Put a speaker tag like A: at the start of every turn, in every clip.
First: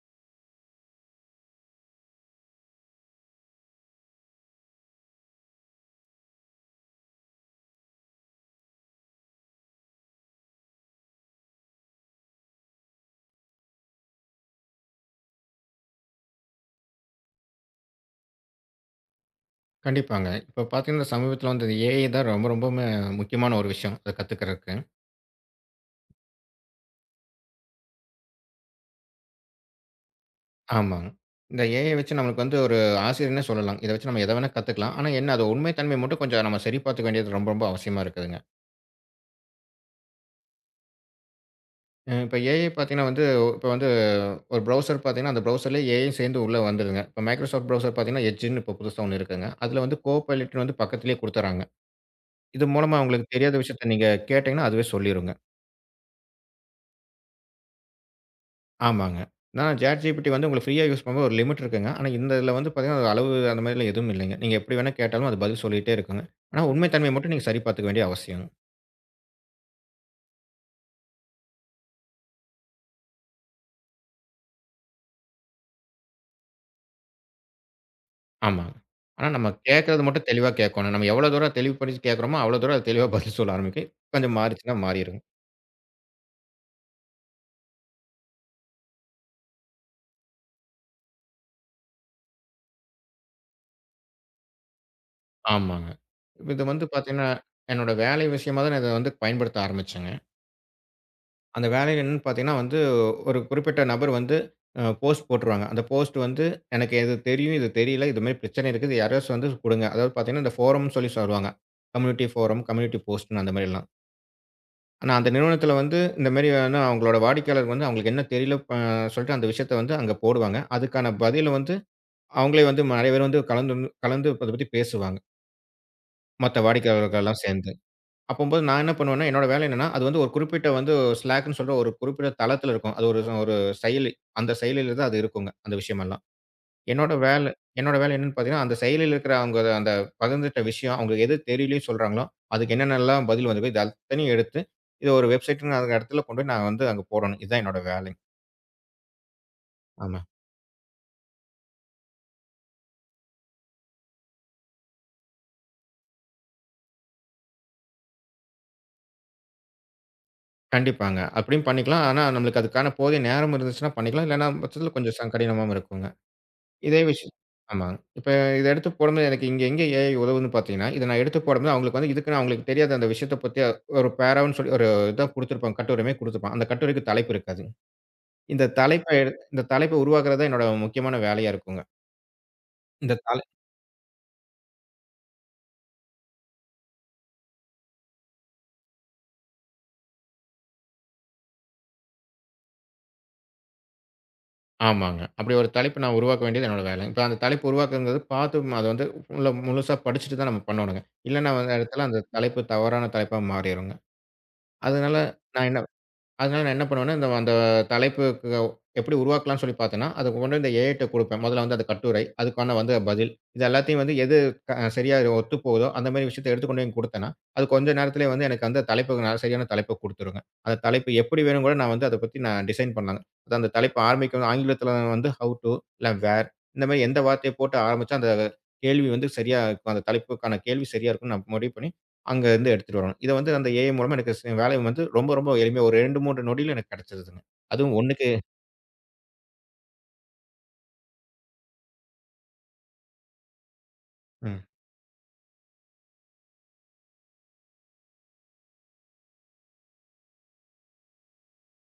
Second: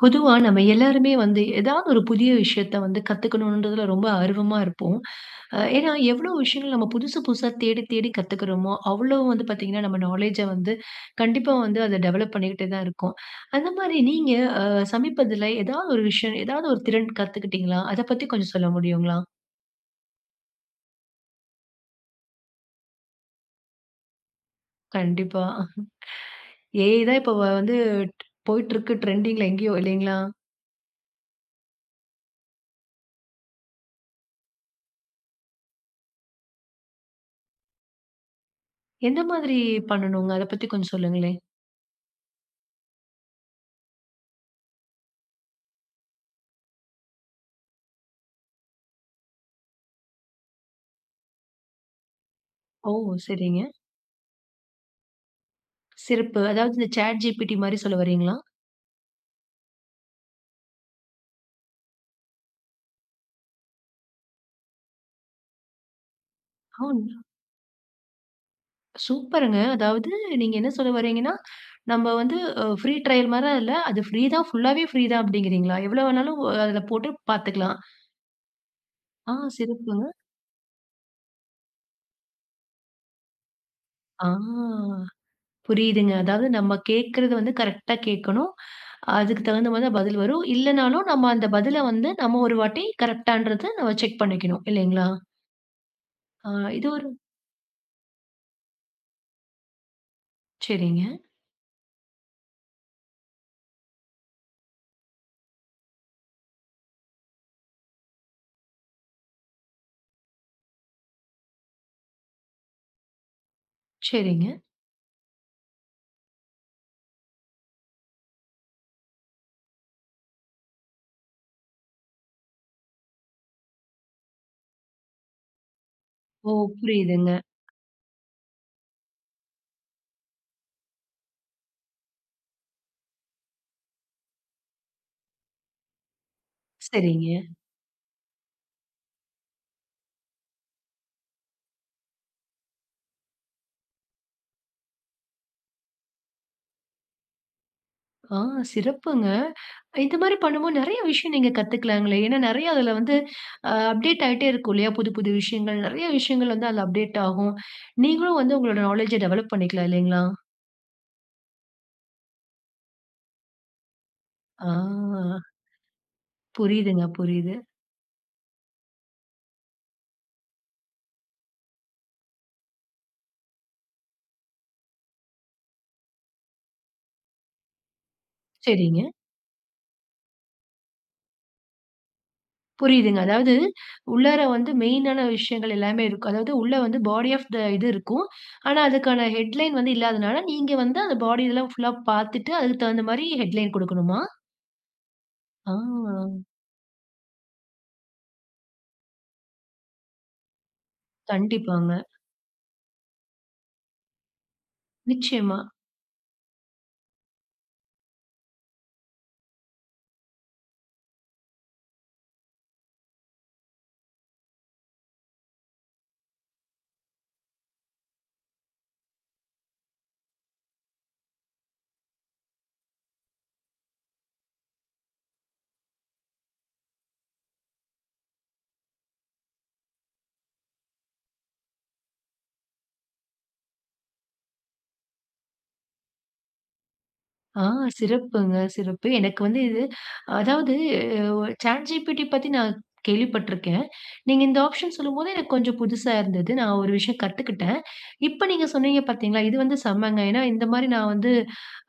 A: பொதுவா நம்ம எல்லாருமே வந்து ஏதாவது ஒரு புதிய விஷயத்த வந்து கத்துக்கணுன்றதுல ரொம்ப ஆர்வமா இருப்போம். அ ஏன்னா எவ்ளோ விஷயங்கள் நம்ம புதுசு புதுசா தேடி தேடி கத்துக்கிறோமோ, அவ்ளோ வந்து பார்த்தீங்கன்னா, நம்ம நாலேட்ஜ வந்து கண்டிப்பா வந்து அத டெவலப் பண்ணிக்கிட்டே தான் இருக்கோம். அந்த மாரி நீங்க அ சமீபத்தில ஏதாவது ஒரு விஷயம், ஏதாவது ஒரு திறன் கத்துக்கிட்டீங்களா? அத பத்தி கொஞ்சம் சொல்ல முடியுங்களா?
B: கண்டிப்பாங்க. இப்ப பார்த்தீங்கன்னா, சமீபத்தில வந்து ஏஐ தான் ரொம்ப ரொம்பவுமே முக்கியமான ஒரு விஷயம். அத கத்துக்கிறதுக்கு.
A: கண்டிப்பா. ஏஐ தான் இப்போ வந்து போயிட்டுருக்கு ட்ரெண்டிங்ல எங்கேயோ இல்லைங்களா?
B: ஆமாங்க. இந்த ஏஐ வச்சு நம்மளுக்கு வந்து ஒரு ஆசிரியர்னே சொல்லலாம். இத வச்சு நம்ம எத வேணா கத்துக்கலாம். ஆனா என்ன அது உண்மை தன்மை மட்டும் கொஞ்சம் நம்ம சரி பார்த்துக்க வேண்டியது ரொம்ப ரொம்ப அவசியமா இருக்குதுங்க.
A: எந்த மாதிரி பண்ணணுங்க? அத பத்தி கொஞ்சம் சொல்லுங்களேன்.
B: இப்ப ஏஐ பார்த்தீங்கன்னா வந்து, இப்ப வந்து ஒரு ப்ரௌசர் பார்த்தீங்கன்னா, அந்த ப்ரௌசர்லயே ஏஐயும் சேர்ந்து உள்ள வந்துருங்க. இப்ப Microsoft ப்ரௌசர் பார்த்தீங்கன்னா, எட்ஜ்ன்னு இப்ப புதுசா ஒண்ணு இருக்குங்க. அதுல வந்து கோ பைலட்ன்னு வந்து பக்கத்திலேயே குடுத்துர்றாங்க. இது
A: ஓ!
B: மூலமா உங்களுக்கு தெரியாத
A: சரிங்க.
B: விஷயத்த நீங்க கேட்டீங்கன்னா, அதுவே சொல்லிருங்க.
A: சிறப்பு. அதாவது இந்த ChatGPT மாரி சொல்ல வரீங்களா?
B: ஆமாங்க. நான் ChatGPT வந்து உங்களுக்கு ஃப்ரீயா யூஸ் பண்ணும்போது ஒரு லிமிட் இருக்குங்க. ஆனா, இந்த இதில வந்து பார்த்தீங்கன்னா, அது அளவு அந்த மாதிரிலாம் எதுவும் இல்லைங்க. நீங்க எப்படி வேணா கேட்டாலும் அது பதில் சொல்லிட்டே இருக்குங்க. ஆனா,
A: ஆ,
B: உண்மை தன்மைய மட்டும் நீங்க சரி பார்த்துக்க வேண்டிய அவசியம்.
A: சூப்பருங்க. அதாவது நீங்க என்ன சொல்ல வரீங்கன்னா, நம்ம வந்து ஃப்ரீ ட்ரையல் மாரி இல்ல. அது ஃப்ரீ தான், ஃபுல்லாவே ஃப்ரீ தான் அப்டிங்கிறீங்களா? எவ்வளோ வேணாலும் அதுல போட்டு பார்த்துக்கலாம்.
B: ஆமாங்க. ஆனா,
A: ஆ,
B: நம்ம கேட்கறது
A: சிறப்புங்க.
B: மட்டும் தெளிவா கேட்கணும். நம்ம எவ்வளோ தூரம் தெளிவுபடுத்தி கேட்கிறோமோ, அவ்வளோ தூரம் அது தெளிவா பதில் சொல்ல ஆரம்பிக்கும்.
A: ஆ,
B: கொஞ்சம் மாறிச்சுன்னா மாறிருங்க.
A: புரியுதுங்க. அதாவது நம்ம கேட்கறது வந்து கரெக்ட்டா கேட்கணும். அதுக்கு தகுந்த மாரி தான் பதில் வரும். இல்லனாலும் நம்ம அந்த பதில வந்து நம்ம ஒரு வாட்டி கரெக்ட்டான்றத நம்ம செக் பண்ணிக்கணும் இல்லைங்களா?
B: ஆமாங்க. இப்ப
A: ஆ,
B: இது வந்து
A: இது ஒரு
B: பார்த்தீங்கன்னா, என்னோட வேலை விஷயமா தான் நான் இத வந்து பயன்படுத்த ஆரம்பிச்சேங்க.
A: சரிங்க,
B: அந்த வேலையில என்னன்னு பார்த்தீங்கன்னா வந்து, ஒரு குறிப்பிட்ட நபர் வந்து போஸ்ட் போட்டுருவாங்க. அந்த போஸ்ட் வந்து எனக்கு இது தெரியும், இது தெரியல, இது மாரி பிரச்சனை இருக்குது. யாராச்சும் வந்து குடுங்க. அதாவது பார்த்தீங்கன்னா, இந்த ஃபோரம்ன்னு சொல்லி சொல்லுவாங்க. கம்யூனிட்டி ஃபோரம், கம்யூனிட்டி போஸ்ட்ன்னு அந்த மாரிலாம்.
A: சரிங்க.
B: ஆனா அந்த நிறுவனத்தில வந்து இந்த மாரி ஆனா அவங்களோட வாடிக்கையாளர் வந்து அவங்களுக்கு என்ன தெரியல சொல்லிட்டு அந்த விஷயத்த வந்து அங்க போடுவாங்க. அதுக்கான பதில வந்து அவங்களே வந்து நிறைய பேர் வந்து கலந்து கலந்து அத பத்தி பேசுவாங்க.
A: ஓ!
B: மத்த
A: புரியுதுங்க.
B: வாடிக்கையாளர்கள்லாம் சேர்ந்து. அப்பம்போது நான் என்ன பண்ணுவேன்னா, என்னோட வேலை என்னன்னா, அது வந்து ஒரு குறிப்பிட்ட வந்து ஸ்லாக்ன்னு சொல்ற ஒரு குறிப்பிட்ட தளத்தில இருக்கும். அது ஒரு ஒரு செயலி. அந்த செயலில தான் அது இருக்குங்க. அந்த விஷயமெல்லாம். என்னோட வேலை
A: சரிங்க.
B: என்னோட வேலை என்னன்னு பார்த்தீங்கன்னா, அந்த செயலில இருக்கிற அவங்க அந்த பகிர்ந்துட்ட விஷயம், அவங்களுக்கு எது தெரியலையோ சொல்றாங்களோ, அதுக்கு என்னென்னலாம் பதில் வந்திருக்கோ, இது அத்தனையும் எடுத்து, இத ஒரு வெப்சைட்ன்னு அந்த இடத்துல கொண்டு போய் நான் வந்து அங்க போடணும். இதுதான் என்னோட வேலை.
A: ஆ, சிறப்புங்க. இந்த
B: ஆமா.
A: மாரி பண்ணும்போது நெறைய விஷயம் நீங்க கத்துக்கலாங்களே! ஏன்னா நெறைய அதுல வந்து அப்டேட் ஆயிட்டே இருக்கும் இல்லையா? புது புது விஷயங்கள், நெறைய விஷயங்கள் வந்து அதுல அப்டேட் ஆகும். நீங்களும் வந்து உங்களோட நாலேட்ஜ டெவலப் பண்ணிக்கலாம் இல்லைங்களா?
B: கண்டிப்பாங்க. அப்படியும் பண்ணிக்கலாம். ஆனா, நம்மளுக்கு அதுக்கான போதிய நேரம் இருந்துச்சுன்னா பண்ணிக்கலாம். இல்லன்னா பட்சத்தில கொஞ்சம்
A: ஆ,
B: கடினமாவும் இருக்குங்க. இதே
A: புரியுதுங்க,
B: விஷயம்
A: புரியுது.
B: ஆமா. இப்ப இத எடுத்து போடும்போது எனக்கு இங்க எங்க ஏஐ உதவுதுன்னு பார்த்தீங்கன்னா, இத நான் எடுத்து போடும்போது அவங்களுக்கு வந்து இதுக்குன்னு அவங்களுக்கு தெரியாத அந்த விஷயத்த பத்தி ஒரு பேரான்னு சொல்லி ஒரு இத குடுத்திருப்பாங்க. கட்டுரைமாரி குடுத்திருப்பான். அந்த கட்டுரைக்கு தலைப்பு இருக்காது.
A: சரிங்க.
B: இந்த தலைப்ப உருவாக்குறது தான் என்னோட முக்கியமான வேலையா இருக்குங்க. இந்த
A: புரியுதுங்க.
B: தலை
A: அதாவது உள்ளார வந்து மெயினான விஷயங்கள் எல்லாமே இருக்கும். அதாவது உள்ள வந்து பாடி ஆஃப் த இது இருக்கும். ஆனா அதுக்கான ஹெட்லைன் வந்து இல்லாதனால, நீங்க வந்து அந்த பாடி இதெல்லாம் ஃபுல்லா பாத்துட்டு, அதுக்கு தகுந்த மாரி ஹெட்லைன் குடுக்கணுமா?
B: ஆமாங்க. அப்படி ஒரு
A: ஆ,
B: தலைப்பு நான் உருவாக்க வேண்டியது என்னோட வேலை. இப்ப அந்த தலைப்பு உருவாக்குங்கிறது பார்த்து அத வந்து முழு முழுசா படிச்சுட்டு தான் நம்ம பண்ணணுங்க. இல்லன்னா அந்த
A: கண்டிப்பாங்க.
B: இடத்துல அந்த தலைப்பு தவறான தலைப்பா மாறிருங்க. அதனால
A: நிச்சயமா.
B: நான் என்ன அதனால நான் என்ன பண்ணுவேன்னா, அந்த தலைப்புக்கு எப்படி உருவாக்கலாம்ன்னு சொல்லி பார்த்தேன்னா, அத கொண்டு வந்து இந்த ஏஐட்ட குடுப்பேன். முதல்ல வந்து அது கட்டுரை, அதுக்கான வந்து பதில். இது எல்லாத்தையும் வந்து எது சரியா ஒத்து போகுதோ, அந்த மாரி விஷயத்த எடுத்து கொண்டு போய் குடுத்தேன்னா, அது கொஞ்ச நேரத்திலேயே வந்து எனக்கு அந்த தலைப்புக்கு நான் சரியான தலைப்ப குடுத்துருங்க. அந்த தலைப்பு எப்படி வேணும் கூட நான் வந்து அத பத்தி நான் டிசைன் பண்ணலாங்க. அது அந்த தலைப்ப ஆரம்பிக்கும் ஆங்கிலத்தில வந்து ஹவ் டூ இல்ல வேர் இந்த மாரி எந்த வார்த்தைய போட்டு ஆரம்பிச்சா, அந்த கேள்வி வந்து சரியா இருக்கும். அந்த தலைப்புக்கான கேள்வி சரியா இருக்கும்னு நான் முடிவு பண்ணி அங்கருந்து எடுத்துட்டு வரணும். இத வந்து அந்த ஏஐ மூலமா எனக்கு வேலை வந்து ரொம்ப, ரொம்ப எளிமையா ஒரு 2, 3 நொடியில எனக்கு கெடைச்சிருதுங்க.
A: ஆ,
B: அதுவும் 1க்கு
A: சிறப்புங்க, சிறப்பு. எனக்கு வந்து இது அதாவது ChatGPT பத்தி நான் கேள்விப்பட்டுருக்கேன். நீங்க இந்த
B: ம்.
A: ஆப்ஷன் சொல்லும்போது எனக்கு கொஞ்சம் புதுசா இருந்தது. நான் ஒரு விஷயம் கத்துக்கிட்டேன். இப்ப நீங்க சொன்னீங்க பார்த்தீங்களா, இது வந்து செம்மங்க. ஏன்னா இந்த மாரி நான் வந்து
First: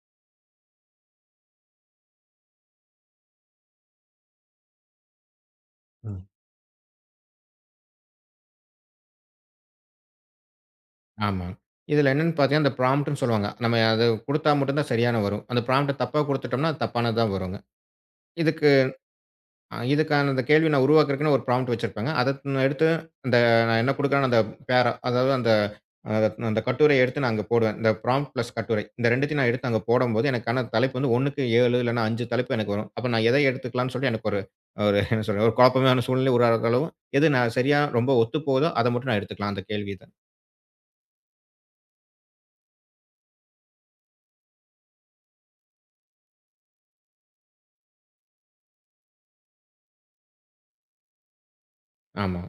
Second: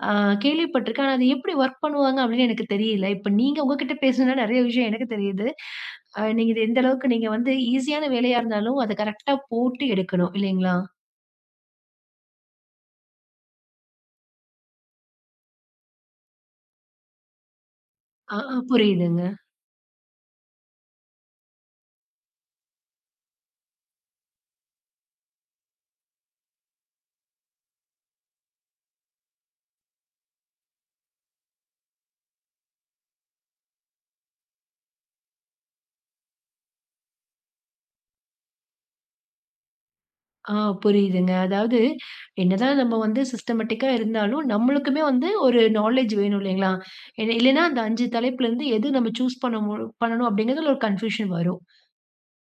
A: அ கேள்விப்பட்டுருக்கேன். ஆனா அது எப்படி ஒர்க் பண்ணுவாங்க அப்படின்னு எனக்கு தெரியல. இப்ப நீங்க உங்ககிட்ட பேசுனா நெறைய விஷயம் எனக்கு தெரியுது.
B: ம்.
A: நீங்க இது எந்த அளவுக்கு நீங்க வந்து ஈஸியான வேலையா இருந்தாலும் அத கரெக்ட்டா போட்டு எடுக்கணும் இல்லைங்களா?
B: ஆமா. இதுல என்னன்னு பார்த்தீங்கன்னா, அந்த ப்ராம்ப்ட்ன்னு சொல்லுவாங்க. நம்ம அத குடுத்தா மட்டும் தான் சரியான வரும். அந்த ப்ராம்ப்ட்ட தப்பா குடுத்துட்டோம்னா, அது தப்பானது தான் வருங்க.
A: ஆ, ஆ,
B: இதுக்கு
A: புரியுதுங்க.
B: இதுக்கான அந்த கேள்வி நான் உருவாக்குறதுக்குன்னு ஒரு ப்ராம்ப்ட் வச்சிருப்பேங்க. அத நான் எடுத்து அந்த நான் என்ன குடுக்குறேனோ அந்த பேரா, அதாவது அ அந்த கட்டுரைய எடுத்து நான் அங்க போடுவேன். இந்த ப்ராம்ப்ட் பிளஸ் கட்டுரை. இந்த 2த்தையும் நான் எடுத்து அங்க போடும்போது எனக்கான தலைப்பு வந்து 1க்கு 7 இல்லன்னா 5 தலைப்பு எனக்கு வரும். அப்ப நான் எதை எடுத்துக்கலாம்னு சொல்லி எனக்கு ஒரு ஒரு என்ன சொல்றது, ஒரு குழப்பமான சூழ்நிலை உருவாகுற அளவு, எது நான் சரியா ரொம்ப ஒத்துப் போகுதோ அத மட்டும் நான் எடுத்துக்கலாம் அந்த கேள்வியில.
A: ஆ, புரியுதுங்க. அதாவது என்னதான் நம்ம வந்து சிஸ்டமேட்டிக்கா இருந்தாலும், நம்மளுக்குமே வந்து ஒரு நாலேட்ஜ் வேணும் இல்லைங்களா? இல்ல இல்லைன்னா அந்த 5 தலைப்புலருந்து எது நம்ம சூஸ் பண்ண பண்ணணும் அப்படிங்கிறதுல ஒரு கன்ஃபியூஷன் வரும்.
B: ஆமா.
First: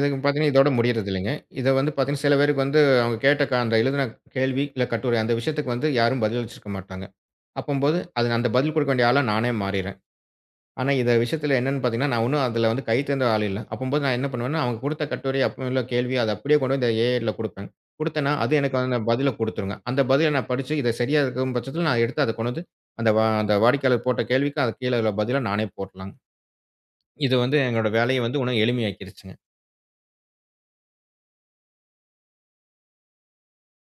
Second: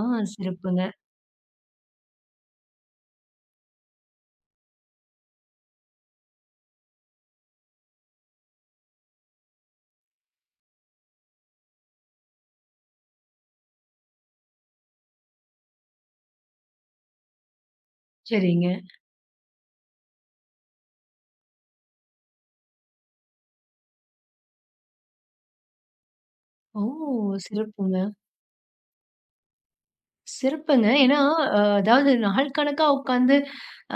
A: ஆ,
B: பார்த்தீங்கன்னா இதோட
A: சிறப்புங்க.
B: முடியறது இல்லைங்க. இத வந்து பார்த்தீங்கன்னா சில பேருக்கு வந்து அவங்க கேட்ட அந்த எழுதின கேள்வி, இல்ல கட்டுரை அந்த விஷயத்துக்கு வந்து யாரும் பதிலளிச்சிருக்க மாட்டாங்க. அப்பம்போது, அது அந்த பதில் குடுக்க வேண்டிய ஆளா நானே மாறிறேன். ஆனா, இந்த விஷயத்துல என்னன்னு பாத்தீங்கன்னா, நான் ஒண்ணும் அதுல வந்து கை தேர்ந்த ஆள் இல்ல. அப்பம்போது நான் என்ன பண்ணுவேன்னா, அவங்க குடுத்த கட்டுரை, அப்ப உள்ள கேள்வி அத அப்படியே கொண்டு வந்து ஏஐல குடுப்பேன். குடுத்தேன்னா, அது
A: சரிங்க.
B: எனக்கு அந்த பதில குடுத்துருங்க. அந்த பதில நான் படிச்சு, இது சரியா இருக்கும் பட்சத்துல நான் எடுத்து அத கொண்டு வந்து, அந்த வாடிக்கையாளர் போட்ட கேள்விக்கு அதுக்கு கீழ உள்ள பதிலா நானே போட்லாங்க.
A: ஓ!
B: இது வந்து எங்களோட
A: சிறப்புங்க.
B: வேலைய வந்து உன்னும் எளிமையாக்கிருச்சுங்க.
A: சிறப்புங்க. ஏன்னா, அ அதாவது நாள் கணக்கா உட்காந்து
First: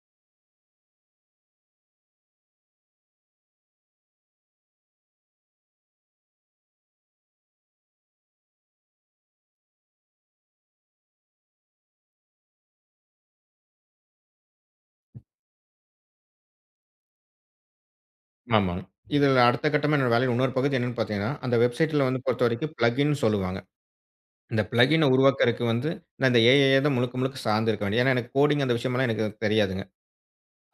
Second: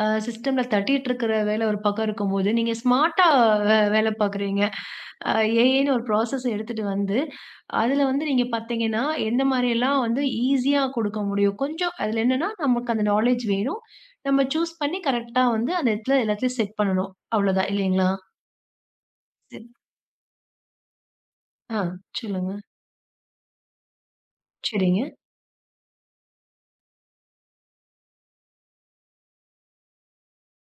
A: சிஸ்டம்ல தட்டிட்டு இருக்கிற வேலை ஒரு பக்கம் இருக்கும்போது, நீங்க ஸ்மார்ட்டா வேலை பார்க்குறீங்க. அ ஏஐன்னு ஒரு ப்ராசஸ் எடுத்துட்டு வந்து, அதில வந்து நீங்க பார்த்தீங்கன்னா, எந்த மாரியெல்லாம் வந்து ஈஸியா கொடுக்க முடியும். கொஞ்சம் அதில என்னன்னா, நமக்கு அந்த நாலேட்ஜ் வேணும். நம்ம சூஸ் பண்ணி கரெக்ட்டா வந்து அந்த இடத்துல எல்லாத்தையும் செட் பண்ணணும். அவ்வளோதான் இல்லைங்களா?
B: ஆமாங்க. இதுல
A: சரி.
B: அடுத்த கட்டமா என்னோட வேலையில இன்னொரு பகுதி என்னன்னு பாத்தீங்கன்னா, அந்த
A: ஆ,
B: வெப்சைட்ல வந்து
A: சொல்லுங்க.
B: பொறுத்தவரைக்கும் பிளக்கின்னு சொல்லுவாங்க. இந்த
A: சரிங்க.
B: பிளக்கின உருவாக்குறக்கு வந்து, நான் இந்த ஏஐ தான் முழுக்க முழுக்க சார்ந்து இருக்க வேண்டியது. ஏன்னா, எனக்கு கோடிங் அந்த விஷயமெல்லாம் எனக்கு தெரியாதுங்க.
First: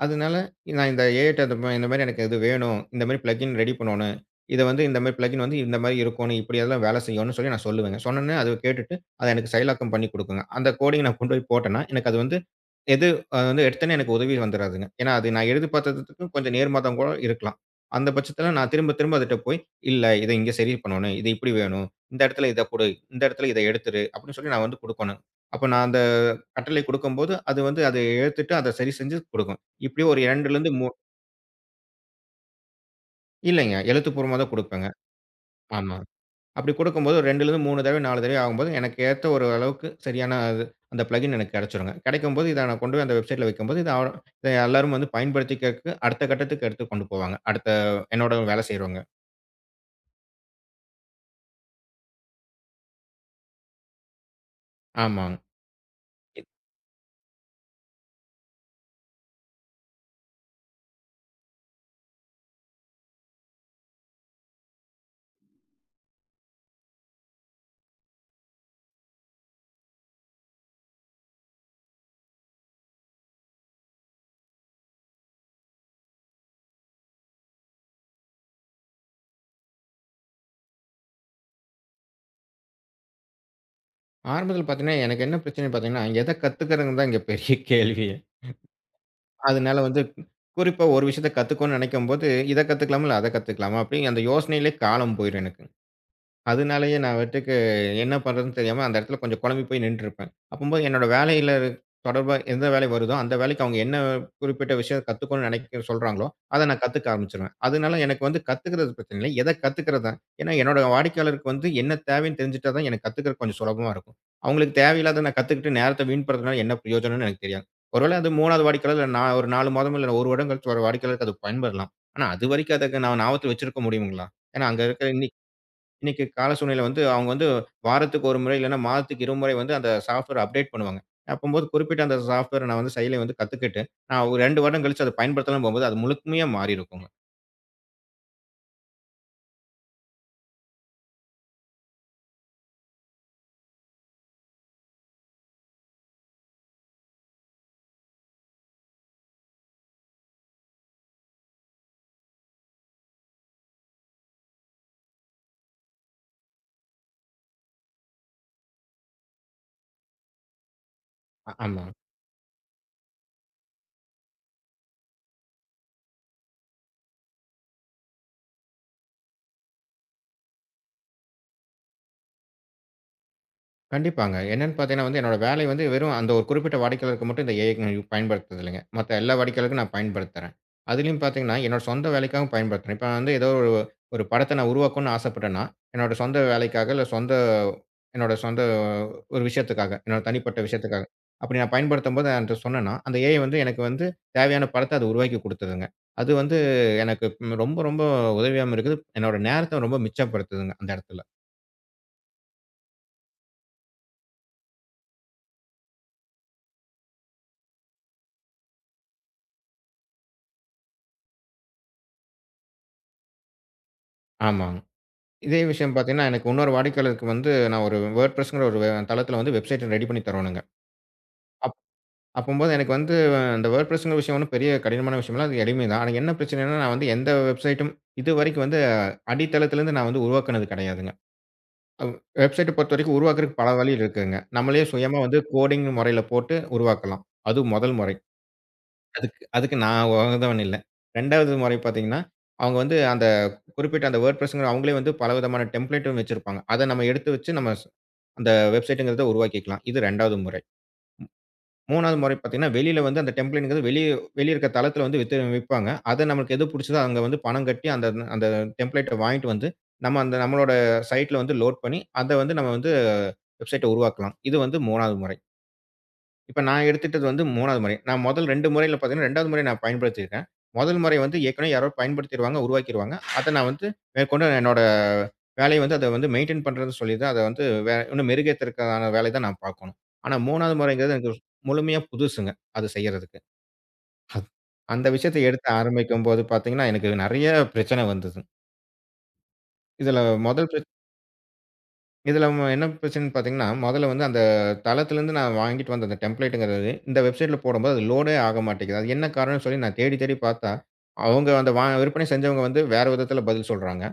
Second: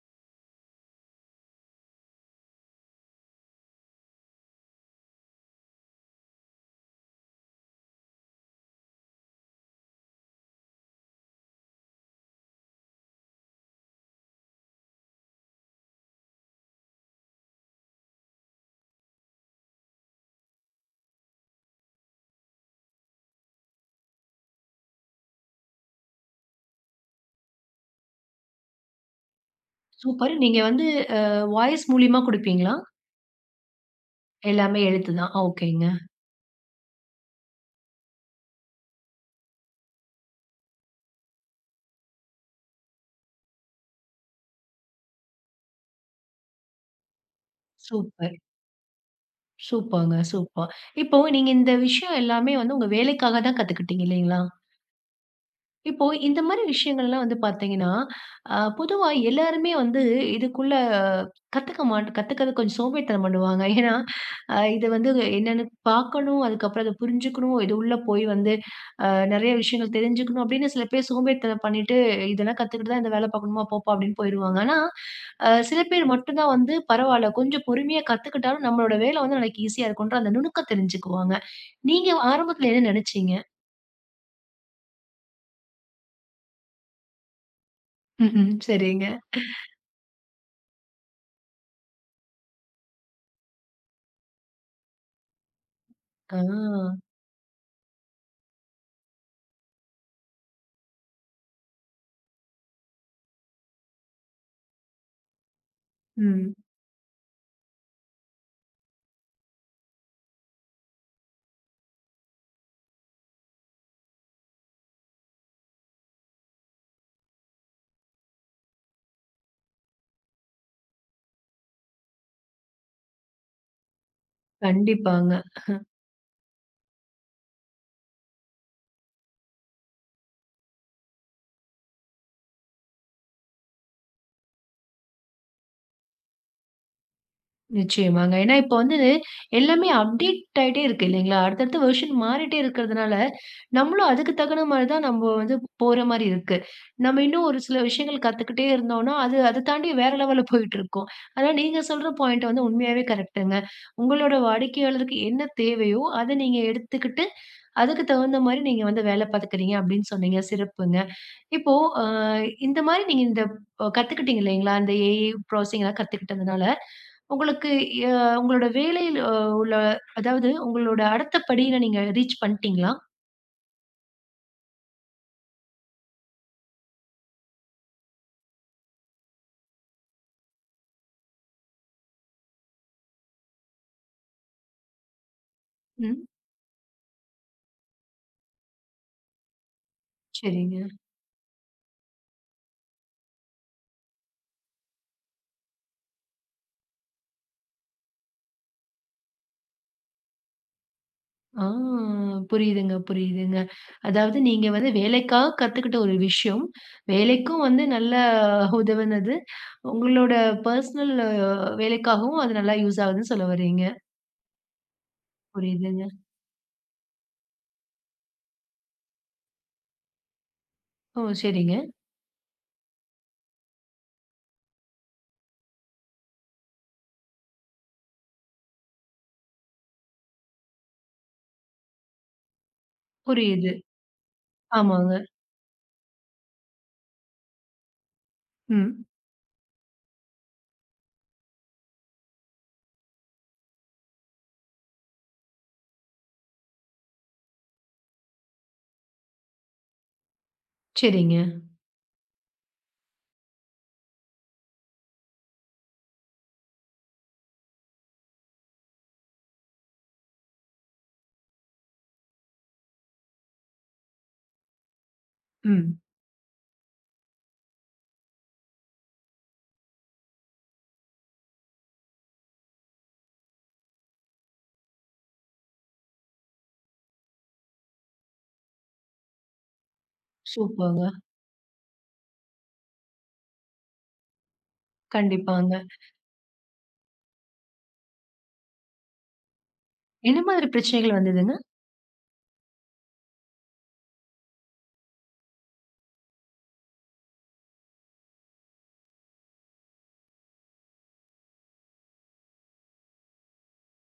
B: அதனால நான் இந்த ஏஐட்ட இந்த மாரி எனக்கு இது வேணும். இந்த மாரி பிளக்கின் ரெடி பண்ணணும். இத வந்து இந்த மாரி பிளக்கின் வந்து இந்த மாரி இருக்கணும். இப்படியெல்லாம் வேலை செய்யும்னு சொல்லி நான் சொல்லுவேங்க. சொன்னோனே அது கேட்டுட்டு அத எனக்கு செயலாக்கம் பண்ணி குடுக்குங்க. அந்த கோடிங் நான் கொண்டு போய் போட்டேன்னா, எனக்கு அது வந்து எது அது வந்து எடுத்தோனே எனக்கு உதவி வந்துராதுங்க. ஏன்னா அது நான் எதிர்பார்த்ததுக்கும் கொஞ்சம் நேர்மாறாகவும் கூட இருக்கலாம். அந்த பட்சத்தில நான் திரும்ப திரும்ப அதுட்ட போய், "இல்ல இத இங்க சரி பண்ணணும். இது இப்படி வேணும். இந்த இடத்துல இத குடு. இந்த இடத்துல இத எடுத்துரு." அப்படின்னு சொல்லி நான் வந்து குடுக்கணும். அப்ப நான் அந்த கட்டளை குடுக்கும்போது, அது வந்து அத எடுத்துட்டு அத சரி செஞ்சு குடுக்கும். இப்படி ஒரு
A: சூப்பர். நீங்க
B: 2லருந்து
A: வந்து வாய்ஸ் மூலியமா குடுப்பீங்களா?
B: இல்லைங்க. எழுத்துப்பூர்வமா தான்
A: எல்லாமே
B: குடுப்பேங்க.
A: எழுத்து தான். ஓகேங்க.
B: ஆமா. அப்படி குடுக்கும்போது ஒரு 2லருந்து 3 தடவை, 4 தடவை ஆகும்போது, எனக்கு ஏத்த ஒரு அளவுக்கு சரியான அது அந்த பிளகின் எனக்கு கிடைச்சுருங்க. கிடைக்கும்போது, இத நான் கொண்டு போய் அந்த வெப்சைட்ல வைக்கும்போது, இத எல்லாரும் வந்து பயன்படுத்திக்கிறதுக்கு அடுத்த கட்டத்துக்கு எடுத்து கொண்டு போவாங்க. அடுத்த
A: சூப்பர்.
B: என்னோட வேலை செய்றவங்க.
A: சூப்பர்ங்க, சூப்பர். இப்போ நீங்க இந்த விஷயம் எல்லாமே வந்து உங்க வேலைக்காக தான் கத்துக்கிட்டீங்க இல்லைங்களா?
B: ஆமாங்க.
A: இப்போ இந்த மாரி விஷயங்கள்லாம் வந்து பார்த்தீங்கன்னா, பொதுவா எல்லாருமே வந்து இதுக்குள்ள கத்துக்கிறது கொஞ்சம் சோம்பேறித்தனம் பண்ணுவாங்க. ஏன்னா, இது வந்து என்னன்னு பார்க்கணும், அதுக்கப்புறம் அத புரிஞ்சுக்கணும், இது உள்ள போய் வந்து அ நெறைய விஷயங்கள் தெரிஞ்சுக்கணும் அப்படின்னு சில பேர் சோம்பேறித்தனம் பண்ணிட்டு, இதெல்லாம் கத்துக்கிட்டு தான் இந்த வேல பார்க்கணுமா போப்பா அப்படின்னு போயிருவாங்க. ஆனா, சில பேர் மட்டும் தான் வந்து பரவால்ல கொஞ்சம் பொறுமையா கத்துக்கிட்டாலும் நம்மளோட வேலை வந்து நாளைக்கு ஈஸியா இருக்குன்ற அந்த நுணுக்கம் தெரிஞ்சுக்குவாங்க. நீங்க ஆரம்பத்துல என்ன நெனச்சீங்க?
B: ஆரம்பத்தில பார்த்தீங்கன்னா, எனக்கு என்ன பிரச்சனைன்னு பார்த்தீங்கன்னா, எத கத்துக்கிறதுன்னு தான் இங்க பெரிய கேள்வியே.
A: ம்ஹ்ம். சரிங்க.
B: அதனால வந்து குறிப்பா ஒரு விஷயத்த கத்துக்கணும்னு நினைக்கும்போது, இத கத்துக்கலாமா? இல்ல அத கத்துக்கலாமா? அப்படின்னு அந்த யோசனையிலே காலம் போயிரும் எனக்கு.
A: ஆ.
B: அதனாலேயே நான் பாட்டுக்கு என்ன பண்ணுறதுன்னு தெரியாம அந்த இடத்துல கொஞ்சம் குழம்பி போய் நின்னுட்டுருப்பேன். அப்பம்போது என்னோட வேலையில தொடர்பா எந்த வேலை வருதோ, அந்த வேலைக்கு அவங்க என்ன குறிப்பிட்ட விஷயம் கத்துக்கணும்னு நினைக்க சொல்றாங்களோ,
A: ம்.
B: அத நான் கத்துக்க ஆரம்பிச்சுருவேன். அதனால எனக்கு வந்து கத்துக்கிறது பிரச்சனை இல்ல. எத கத்துக்கிறது தான். ஏன்னா என்னோட வாடிக்கையாளருக்கு வந்து என்ன தேவைன்னு தெரிஞ்சுட்டா தான் எனக்கு கத்துக்கிறது கொஞ்சம் சுலபமா இருக்கும். அவங்களுக்கு தேவையில்லாத நான் கத்துக்கிட்டு நேரத்த வீண்படுத்துனால என்ன பிரயோஜனம்னு எனக்கு தெரியாது. ஒருவேள அது 3வது வாடிக்கையாளர் இல்ல நான் ஒரு 4 மாதம் இல்ல 1 வருடம் கழிச்சு வர வாடிக்கையாளருக்கு அது பயன்படலாம். ஆனா அதுவரைக்கும் அதுக்கு நான் ஞாபகத்துல வச்சிருக்க முடியுங்களா? ஏன்னா அங்க இருக்க
A: கண்டிப்பாங்க.
B: இன்னைக்கு கால சூழ்நிலை வந்து அவங்க வந்து வாரத்துக்கு 1 முறை இல்லன்னா மாதத்துக்கு இருமுறை வந்து அந்த சாஃப்ட்வேர் அப்டேட் பண்ணுவாங்க. அப்பம்போது குறிப்பிட்ட அந்த சாஃப்ட்வேர் நான் வந்து செயலிய வந்து கத்துக்கிட்டு, நான் ஒரு 2 வருடம் கழிச்சு அத பயன்படுத்தலாம் போம்போது, அது முழுமையா மாறியிருக்குங்க.
A: நிச்சயமாங்க. ஏன்னா இப்ப வந்து எல்லாமே அப்டேட் ஆயிட்டே இருக்கு இல்லைங்களா? அடுத்தடுத்த வெர்ஷன் மாறிட்டே இருக்கிறதுனால, நம்மளும் அதுக்கு தகுந்த மாரி தான் நம்ம வந்து போற மாரி இருக்கு. நம்ம இன்னும் ஒரு சில விஷயங்கள் கத்துக்கிட்டே இருந்தோம்னா, அது அத தாண்டி வேற லெவல்ல போயிட்டுருக்கும். ஆனா நீங்க சொல்ற பாயிண்ட் வந்து உண்மையாவே கரெக்ட்டுங்க. உங்களோட வாடிக்கையாளருக்கு என்ன தேவையோ, அத நீங்க எடுத்துக்கிட்டு, அதுக்கு தகுந்த மாரி நீங்க வந்து வேலை பாத்துக்கிறீங்க அப்படின்னு சொன்னீங்க. சிறப்புங்க. இப்போ
B: ஆமா.
A: அ இந்த மாரி நீங்க இந்த கத்துக்கிட்டீங்க இல்லைங்களா? இந்த ஏஐ ப்ராசஸிங்லாம் கத்துக்கிட்டதுனால, உங்களுக்கு அ உங்களோட வேலையில உள்ள அதாவது உங்களோட அடுத்த படியில நீங்க ரீச் பண்ணிட்டீங்களா?
B: கண்டிப்பாங்க. என்னன்னு பார்த்தீங்கன்னா வந்து, என்னோட வேலை வந்து வெறும் அந்த ஒரு குறிப்பிட்ட வாடிக்கையாளருக்கு மட்டும் இந்த ஏஐ பயன்படுத்துறது இல்லைங்க. மத்த எல்லா வாடிக்கையாளருக்கும் நான் பயன்படுத்துறேன். அதிலயும் பார்த்தீங்கன்னா, என்னோட சொந்த வேலைக்காகவும் பயன்படுத்துறேன். இப்ப வந்து ஏதோ ஒரு ஒரு படத்த நான் உருவாக்கணும்னு ஆசைப்பட்டேன்னா, என்னோட
A: ம்.
B: சொந்த வேலைக்காக இல்ல என்னோட சொந்த ஒரு விஷயத்துக்காக, என்னோட தனிப்பட்ட
A: சரிங்க.
B: விஷயத்துக்காக, அப்படி நான் பயன்படுத்தும்போது என்ட்ட சொன்னேன்னா, அந்த ஏஐ வந்து எனக்கு வந்து தேவையான படத்த அது உருவாக்கி குடுத்துதுங்க. அது வந்து எனக்கு ம், ரொம்ப ரொம்ப உதவியாவும் இருக்குது. என்னோட நேரத்த ரொம்ப மிச்சப்படுத்துதுங்க அந்த இடத்துல.
A: ஆ, புரியுதுங்க, புரியுதுங்க. அதாவது நீங்க வந்து வேலைக்காக கத்துக்கிட்ட ஒரு விஷயம், வேலைக்கும் வந்து நல்லா உதவுனது. உங்களோட பர்சனல் வேலைக்காகவும் அது நல்லா யூஸ் ஆகுதுன்னு சொல்ல வர்றீங்க.
B: ஆமாங்க. இதே விஷயம்
A: புரியுதுங்க.
B: பார்த்தீங்கன்னா, எனக்கு இன்னொரு வாடிக்கையாளருக்கு வந்து நான் ஒரு WordPressங்கிற ஒரு தளத்தில வந்து வெப்சைட் ரெடி பண்ணி தரணுங்க.
A: ஓ! சரிங்க.
B: அப் அப்பம்போது எனக்கு வந்து அந்த WordPressங்கிற விஷயம் ஒண்ணும் பெரிய கடினமான விஷயம் இல்ல. அது எளிமை தான். ஆனா என்ன பிரச்சனைன்னா, நான் வந்து எந்த வெப்சைட்டும் இதுவரைக்கும் வந்து அடித்தளத்திலேருந்து நான் வந்து உருவாக்குனது கிடையாதுங்க. அவ் வெப்சைட்ட பொறுத்தவரைக்கும் உருவாக்குறதுக்கு பல
A: புரியுது.
B: வழி இருக்குங்க. நம்மளே
A: ஆமாங்க.
B: சுயமா வந்து கோடிங் முறையில போட்டு உருவாக்கலாம். அதுவும் முதல் முறை.
A: ம்.
B: அதுக்கு அதுக்கு நான் உகந்தவன் இல்ல. 2வது முறை பார்த்தீங்கன்னா, அவங்க வந்து அந்த குறிப்பிட்ட அந்த WordPressங்கிற அவங்களே வந்து பலவிதமான டெம்ப்ளேட்டும் வச்சிருப்பாங்க. அத நம்ம எடுத்து வச்சு நம்ம அந்த வெப்சைட்ங்கிறத உருவாக்கிக்கலாம். இது 2வது முறை.
A: சரிங்க.
B: 3வது முறை பார்த்தீங்கன்னா, வெளியில வந்து அந்த டெம்ப்ளேட்ங்கிறது வெளிய வெளிய இருக்க தளத்தில வந்து வித்து விப்பாங்க. அத நமக்கு எது புடிச்சதோ அங்க வந்து பணம் கட்டி அந்த அந்த டெம்ப்ளேட்ட வாங்கிட்டு வந்து, நம்ம அந்த நம்மளோட சைட்ல வந்து லோட் பண்ணி, அத வந்து நம்ம வந்து வெப்சைட்ட உருவாக்கலாம். இது வந்து 3வது முறை.
A: ம்.
B: இப்ப நான் எடுத்துட்டது வந்து 3வது முறை. நான் முதல் 2 முறையில பார்த்தீங்கன்னா, 2வது முறை நான் பயன்படுத்தியிருக்கேன். முதல் முறை வந்து ஏற்கனவே யாரோ பயன்படுத்திருவாங்க, உருவாக்கிருவாங்க. அத நான் வந்து மேற்கொண்டு என்னோட வேலைய வந்து அத வந்து மெயின்டெயின் பண்றதுன்னு சொல்லி தான் அத வந்து இன்னும் மெருகேத்துறதுக்கான வேலைய தான் நான் பார்க்கணும். ஆனா 3வது
A: சூப்பர்ங்க.
B: முறைங்கிறது எனக்கு முழுமையா புதுசுங்க. அது செய்யறதுக்கு. அது- அந்த விஷயத்த எடுத்து
A: கண்டிப்பாங்க.
B: ஆரம்பிக்கும்போது பார்த்தீங்கன்னா, எனக்கு நெறைய பிரச்சனை வந்தது. இதுல
A: என்ன மாதிரி
B: முதல் பிரச்ச
A: பிரச்சனைகள் வந்ததுங்க?
B: இதுல என்ன பிரச்சனைன்னு பார்த்தீங்கன்னா, மொதல்ல வந்து அந்த தளத்திலேருந்து நான் வாங்கிட்டு வந்த அந்த டெம்ப்ளேட்டுங்கிறது, இந்த வெப்சைட்ல போடும்போது அது லோடே ஆக மாட்டேங்குது. அது என்ன காரணம்னு சொல்லி நான் தேடி தேடி பார்த்தா, அவங்க அந்த வா விற்பனை செஞ்சவங்க வந்து வேற விதத்தில பதில் சொல்றாங்க.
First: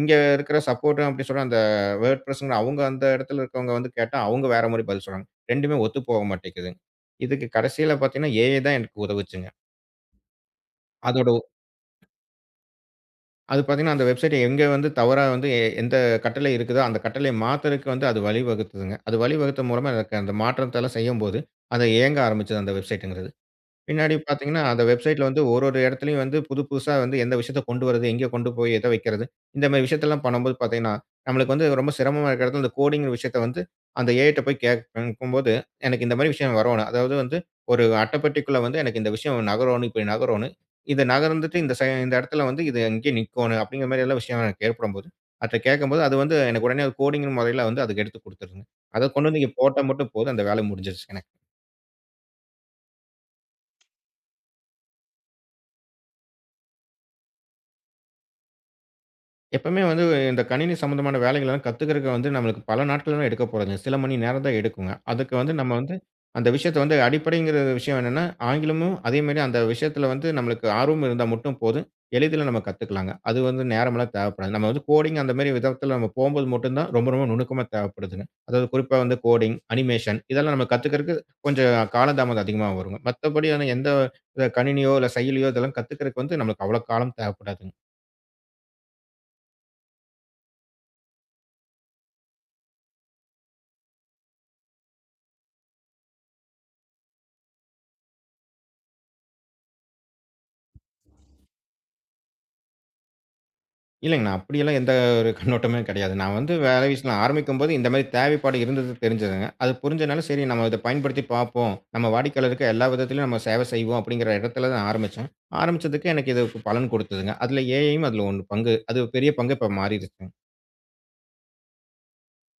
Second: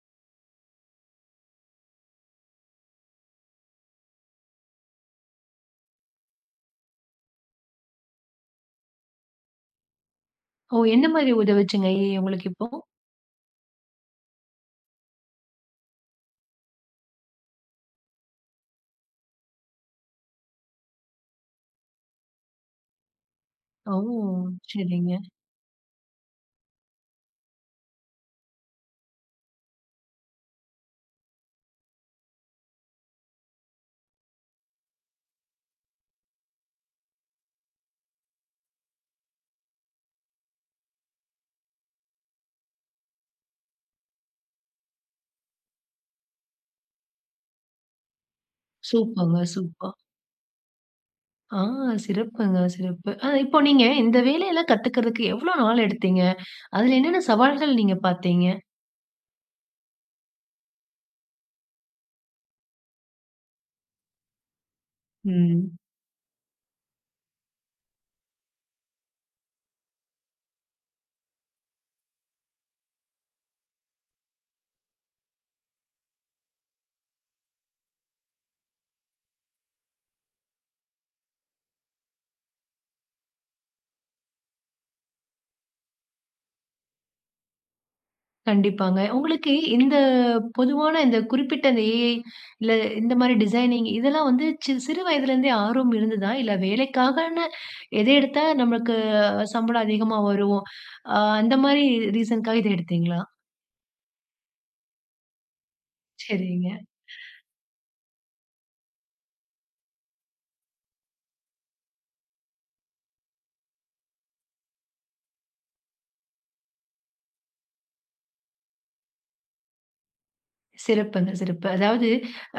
B: இங்க இருக்கிற சப்போர்ட்டு அப்படி சொல்ற அந்த வேர்ட்பிரஸ்ங்கிற அவங்க அந்த இடத்துல இருக்கவங்க வந்து கேட்டா, அவங்க வேற மாரி பதில் சொல்றாங்க. 2மே ஒத்து போக மாட்டேங்குதுங்க. இதுக்கு கடைசியில பார்த்தீங்கன்னா, ஏஐ தான் எனக்கு உதவுச்சுங்க.
A: ஓ! என்ன மாதிரி
B: அதோட
A: உதவுச்சுங்க உங்களுக்கு இப்போ?
B: அது பார்த்தீங்கன்னா, அந்த வெப்சைட் எங்க வந்து தவறா வந்து எந்த கட்டளை இருக்குதோ, அந்த கட்டளைய மாத்துறதுக்கு வந்து அது வழிவகுத்ததுங்க. அது வழிவகுத்த மூலமா எனக்கு அந்த மாற்றத்தெல்லாம் செய்யும்போது, அது இயங்க ஆரம்பிச்சது அந்த வெப்சைட்டுங்கிறது.
A: ஓ!
B: பின்னாடி பார்த்தீங்கன்னா, அந்த
A: சரிங்க.
B: வெப்சைட்ல வந்து ஒரு ஒரு இடத்துலயும் வந்து புது புதுசா வந்து எந்த விஷயத்த கொண்டு வர்றது, எங்க கொண்டு போய் எத வைக்கிறது, இந்த மாரி விஷயத்தெல்லாம் பண்ணும்போது பார்த்தீங்கன்னா, நம்மளுக்கு வந்து ரொம்ப சிரமமா இருக்கிற இடத்துல இந்த கோடிங்கிற விஷயத்த வந்து அந்த ஏஐ ட்ட போய் கேட்கும்போது, எனக்கு இந்த மாரி விஷயம் வரணும். அதாவது வந்து ஒரு அட்டைப்பெட்டிக்குள்ள வந்து எனக்கு இந்த விஷயம் நகரணும், இப்படி நகரணும். இது நகர்ந்துட்டு இந்த இடத்துல வந்து இது இங்கேயே நிக்கணும் அப்படிங்கிற மாரி எல்லாம் விஷயம் எனக்கு ஏற்படும்போது, அத கேட்கும்போது அது வந்து எனக்கு உடனே அது கோடிங் முறையில வந்து அதுக்கு எடுத்து குடுத்துருதுங்க. அத கொண்டு
A: சூப்பர்ங்க,
B: வந்து இங்க போட்டா
A: சூப்பர்.
B: மட்டும் போதும். அந்த வேலை முடிஞ்சிருச்சு.
A: ஆ, சிறப்புங்க, சிறப்பு. இப்போ நீங்க இந்த வேலையெல்லாம் கத்துக்கிறதுக்கு எவ்வளோ நாள் எடுத்தீங்க? அதுல என்னென்ன சவால்கள் நீங்க பார்த்தீங்க?
B: எப்பவுமே வந்து இந்த கணினி சம்மந்தமான வேலைகள்லாம் கத்துக்கிறதுக்கு வந்து நம்மளுக்கு பல நாட்கள்லாம் எடுக்க போறதில்ல. சில மணி நேரம் தான் எடுக்குங்க. அதுக்கு வந்து நம்ம
A: ம்.
B: வந்து அந்த விஷயத்த வந்து அடிப்படைங்கிற விஷயம் என்னன்னா, ஆங்கிலமும் அதே மாரி அந்த விஷயத்துல வந்து நம்மளுக்கு ஆர்வம் இருந்தா மட்டும் போதும். எளிதில நம்ம கத்துக்கலாங்க. அது வந்து நேரமெல்லாம் தேவைப்படாது. நம்ம வந்து கோடிங் அந்த மாரி விதத்துல நம்ம போம்போது மட்டும் தான் ரொம்ப ரொம்ப நுணுக்கமா தேவைப்படுதுங்க. அதாவது குறிப்பா வந்து கோடிங், அனிமேஷன் இதெல்லாம் நம்ம கத்துக்கிறதுக்கு கொஞ்சம் காலதாமதம் அதிகமா வருங்க. மத்தபடியான எந்த கணினியோ, இல்ல செயலியோ இதெல்லாம் கத்துக்கிறதுக்கு வந்து நம்மளுக்கு அவ்வளோ காலம் தேவைப்படாது.
A: கண்டிப்பாங்க. உங்களுக்கு இந்த பொதுவான இந்த குறிப்பிட்ட இந்த ஏஐ இல்ல இந்த மாரி டிசைனிங் இதெல்லாம் வந்து சிறு வயதிலேருந்தே ஆர்வம் இருந்ததா? இல்ல வேலைக்காகன்னு எத எடுத்தா நமக்கு சம்பளம் அதிகமா வரும். அந்த மாரி ரீசனுக்காக இத எடுத்தீங்களா?
B: இல்லைங்க. நான் அப்படியெல்லாம் எந்த ஒரு கண்ணோட்டமே கிடையாது. நான் வந்து
A: சரிங்க.
B: வேலை விஷயத்துல ஆரம்பிக்கும்போது இந்த மாரி தேவைப்பாடு இருந்தது தெரிஞ்சதுங்க. அது புரிஞ்சனால சரி நம்ம இத பயன்படுத்தி பார்ப்போம். நம்ம வாடிக்கையாளருக்கு எல்லா விதத்திலும் நம்ம சேவை செய்வோம் அப்படிங்கிற இடத்துல தான் ஆரம்பிச்சேன். ஆரம்பிச்சதுக்கு எனக்கு இது பலன் கொடுத்ததுங்க. அதுல ஏஐயும் அதுல 1 பங்கு. அது பெரிய பங்கு இப்ப மாறிடுச்சுங்க.
A: சிறப்புங்க, சிறப்பு. அதாவது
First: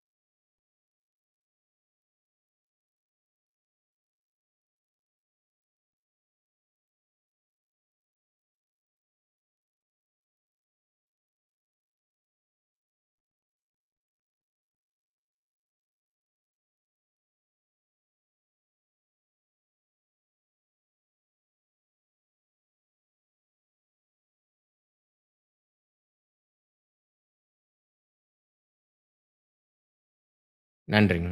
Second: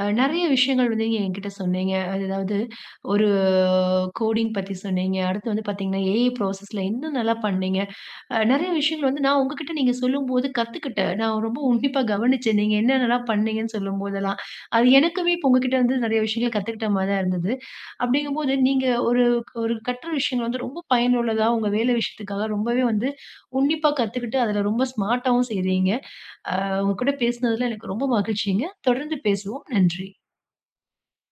A: நெறைய விஷயங்கள் வந்து நீங்க என்கிட்ட சொன்னீங்க. அது அதாவது ஒரு கோடிங் பத்தி சொன்னீங்க. அடுத்து வந்து பார்த்தீங்கன்னா, ஏஐ ப்ராசஸ்ல இன்னும் நல்லா பண்ணீங்க. நெறைய விஷயங்கள் வந்து நான் உங்ககிட்ட நீங்க சொல்லும்போது கத்துக்கிட்டேன். நான் ரொம்ப உன்னிப்பா கவனிச்சேன். நீங்க என்னென்னலாம் பண்ணீங்கன்னு சொல்லும்போதெல்லாம். அது எனக்குமே இப்போ உங்ககிட்ட வந்து நெறைய விஷயங்கள் கத்துக்கிட்ட மாரி தான் இருந்தது. அப்படிங்கும்போது நீங்க ஒரு ஒரு கற்ற விஷயங்கள் வந்து ரொம்ப பயனுள்ளதா, உங்க வேலை விஷயத்துக்காக ரொம்பவே வந்து உன்னிப்பா கத்துக்கிட்டு அதுல ரொம்ப ஸ்மார்ட்டாவும் செய்றீங்க. அ உங்க கூட பேசினதுல எனக்கு ரொம்ப மகிழ்ச்சிங்க. தொடர்ந்து பேசுவோம். நன்றி.
B: நன்றிங்க.